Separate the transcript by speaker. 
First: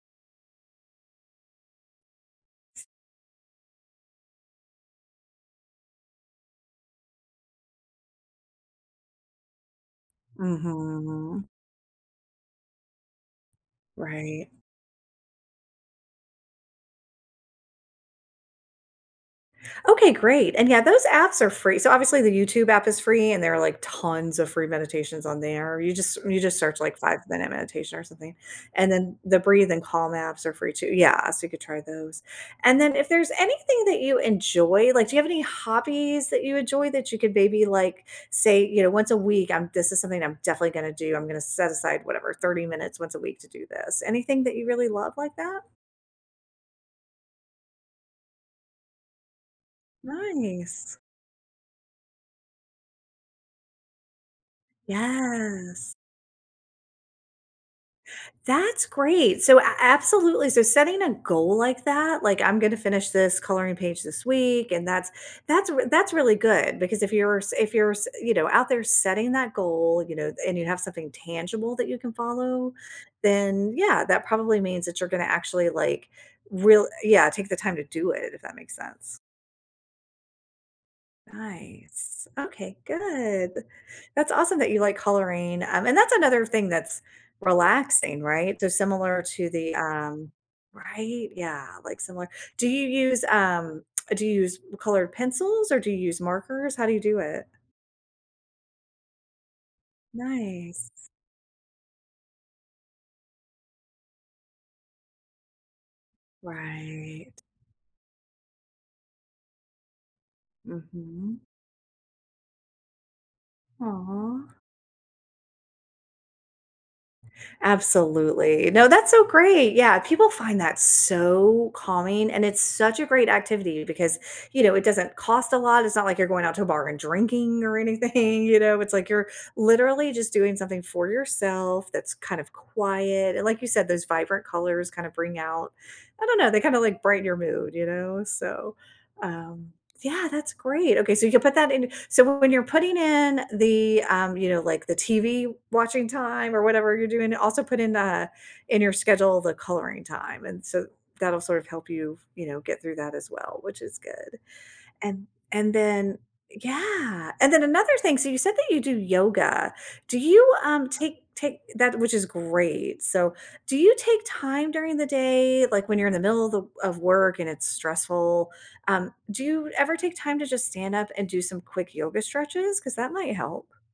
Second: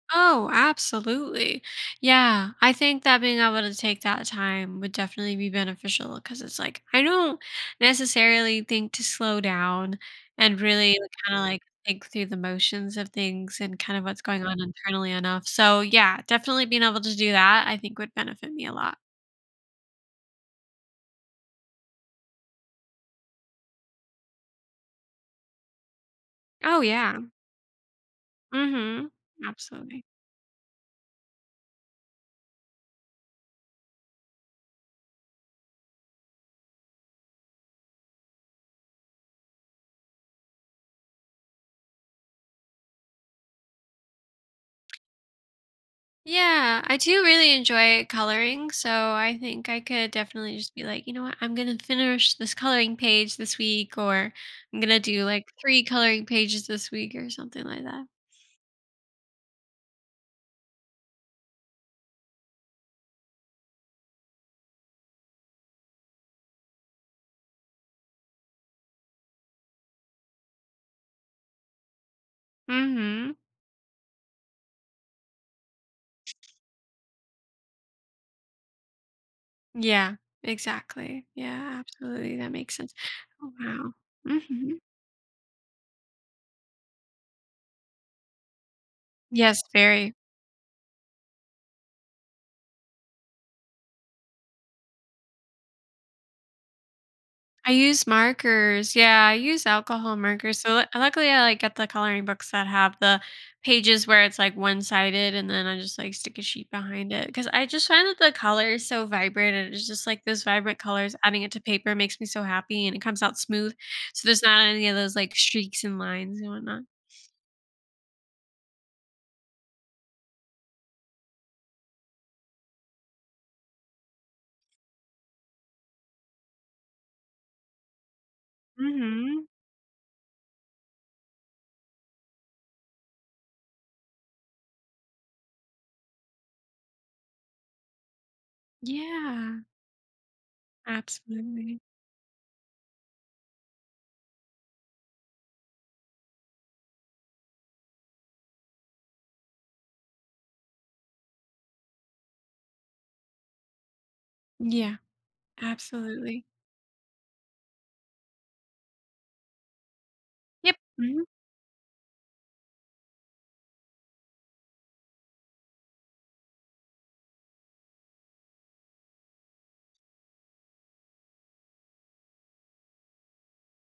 Speaker 1: Oh, absolutely! Yeah, I
Speaker 2: S
Speaker 1: think that being able to take that time would definitely be beneficial, 'cause it's like, I don't necessarily think to slow down and really, kinda,
Speaker 2: Mhm.
Speaker 1: like, think through the motions of things, and kind of what's going
Speaker 2: Right.
Speaker 1: on internally enough, so yeah, definitely being able to do that, I think, would benefit me a lot.
Speaker 2: Okay, great, and, yeah, those apps are free so obviously, the YouTube app is free, and there are, like, tons of free meditations on there, you just you just search,
Speaker 1: Oh,
Speaker 2: like,
Speaker 1: yeah.
Speaker 2: "five-minute meditation," or something? And
Speaker 1: Mhm,
Speaker 2: then, the Breathe and
Speaker 1: absolutely.
Speaker 2: Calm apps are free, too yeah, so you could try those, and then if there's anything that you enjoy, like, do you have any hobbies that you enjoy? That you could, maybe, like, say, you know, "Once a week, um, this is something I'm definitely gonna do, I'm gonna set aside," whatever "30 minutes once a week to do this." Anything that you really love like that?
Speaker 1: Yeah, I do really enjoy coloring, so I think I could, definitely just be
Speaker 2: Nice.
Speaker 1: like, "You know what? I'm gonna finish this coloring page this week," or "I'm gonna do," like, "3
Speaker 2: Yes.
Speaker 1: coloring pages this week," or something like that.
Speaker 2: That's great! So a absolutely, so setting a goal like that, like, "I'm gonna finish this coloring page this week," and that's that's r that's really good because if you're s if you're s you know, out there setting that goal, you know? And, you have something tangible that you can follow,
Speaker 1: Mhm.
Speaker 2: then yeah, that probably means that you're gonna actually, like, real yeah, take the time to do it, if that makes sense?
Speaker 1: Yeah, exactly yeah,
Speaker 2: Nice,
Speaker 1: absolutely, that
Speaker 2: okay,
Speaker 1: makes sense
Speaker 2: good,
Speaker 1: oh,
Speaker 2: th
Speaker 1: wow.
Speaker 2: that's awesome that you
Speaker 1: Mhm.
Speaker 2: like coloring, um, and that's another thing that's relaxing, right? So, similar to
Speaker 1: Yes,
Speaker 2: the,
Speaker 1: very.
Speaker 2: um right? Yeah, like, similar do you use, um do you use colored pencils? Or, do you use markers? How do you do it?
Speaker 1: I use markers yeah, I use alcohol markers, so lu
Speaker 2: Nice.
Speaker 1: luckily, I, like, get the coloring books that have the pages where it's, like, one-sided, and then I just, like, stick a sheet behind it,
Speaker 2: Right.
Speaker 1: 'cause I just find that the color is so vibrant, and it's just, like, those vibrant colors
Speaker 2: Mhm.
Speaker 1: adding it to paper makes me so happy, and it comes out smooth, so there's
Speaker 2: Aw.
Speaker 1: not any of those, like, streaks, and lines, and whatnot.
Speaker 2: Absolutely no, that's so great, yeah, people find that so calming, and it's such a great activity because, you know, it doesn't cost a lot, it's not like you're going out to a bar, and drinking, or anything, you know? It's like you're,
Speaker 1: Mhm.
Speaker 2: literally, just doing something for yourself that's kind of quiet, and, like you said those vibrant colors kind of bring out I don't know? They kinda, like, brighten your mood, you know? So,
Speaker 1: Yeah.
Speaker 2: um, yeah, that's great okay, so you’ll put that
Speaker 1: Absolutely.
Speaker 2: in so when you’re putting in, the, um you know, like the TV-watching time, or whatever you’re doing? Also, put in, uh, in your schedule the coloring time, and so, that’ll sort of help you, you know, get through that as well, which is good.
Speaker 1: Yeah,
Speaker 2: And and then
Speaker 1: absolutely.
Speaker 2: yeah! And then, another thing so you said that you do yoga? Do you,
Speaker 1: Yep,
Speaker 2: um, take
Speaker 1: mhm.
Speaker 2: take that which is great, so do you take time during the day, like, when you’re in the middle of the of work and it’s stressful, um, do you ever take time to just stand up and do some quick yoga stretches? 'Cause that might help.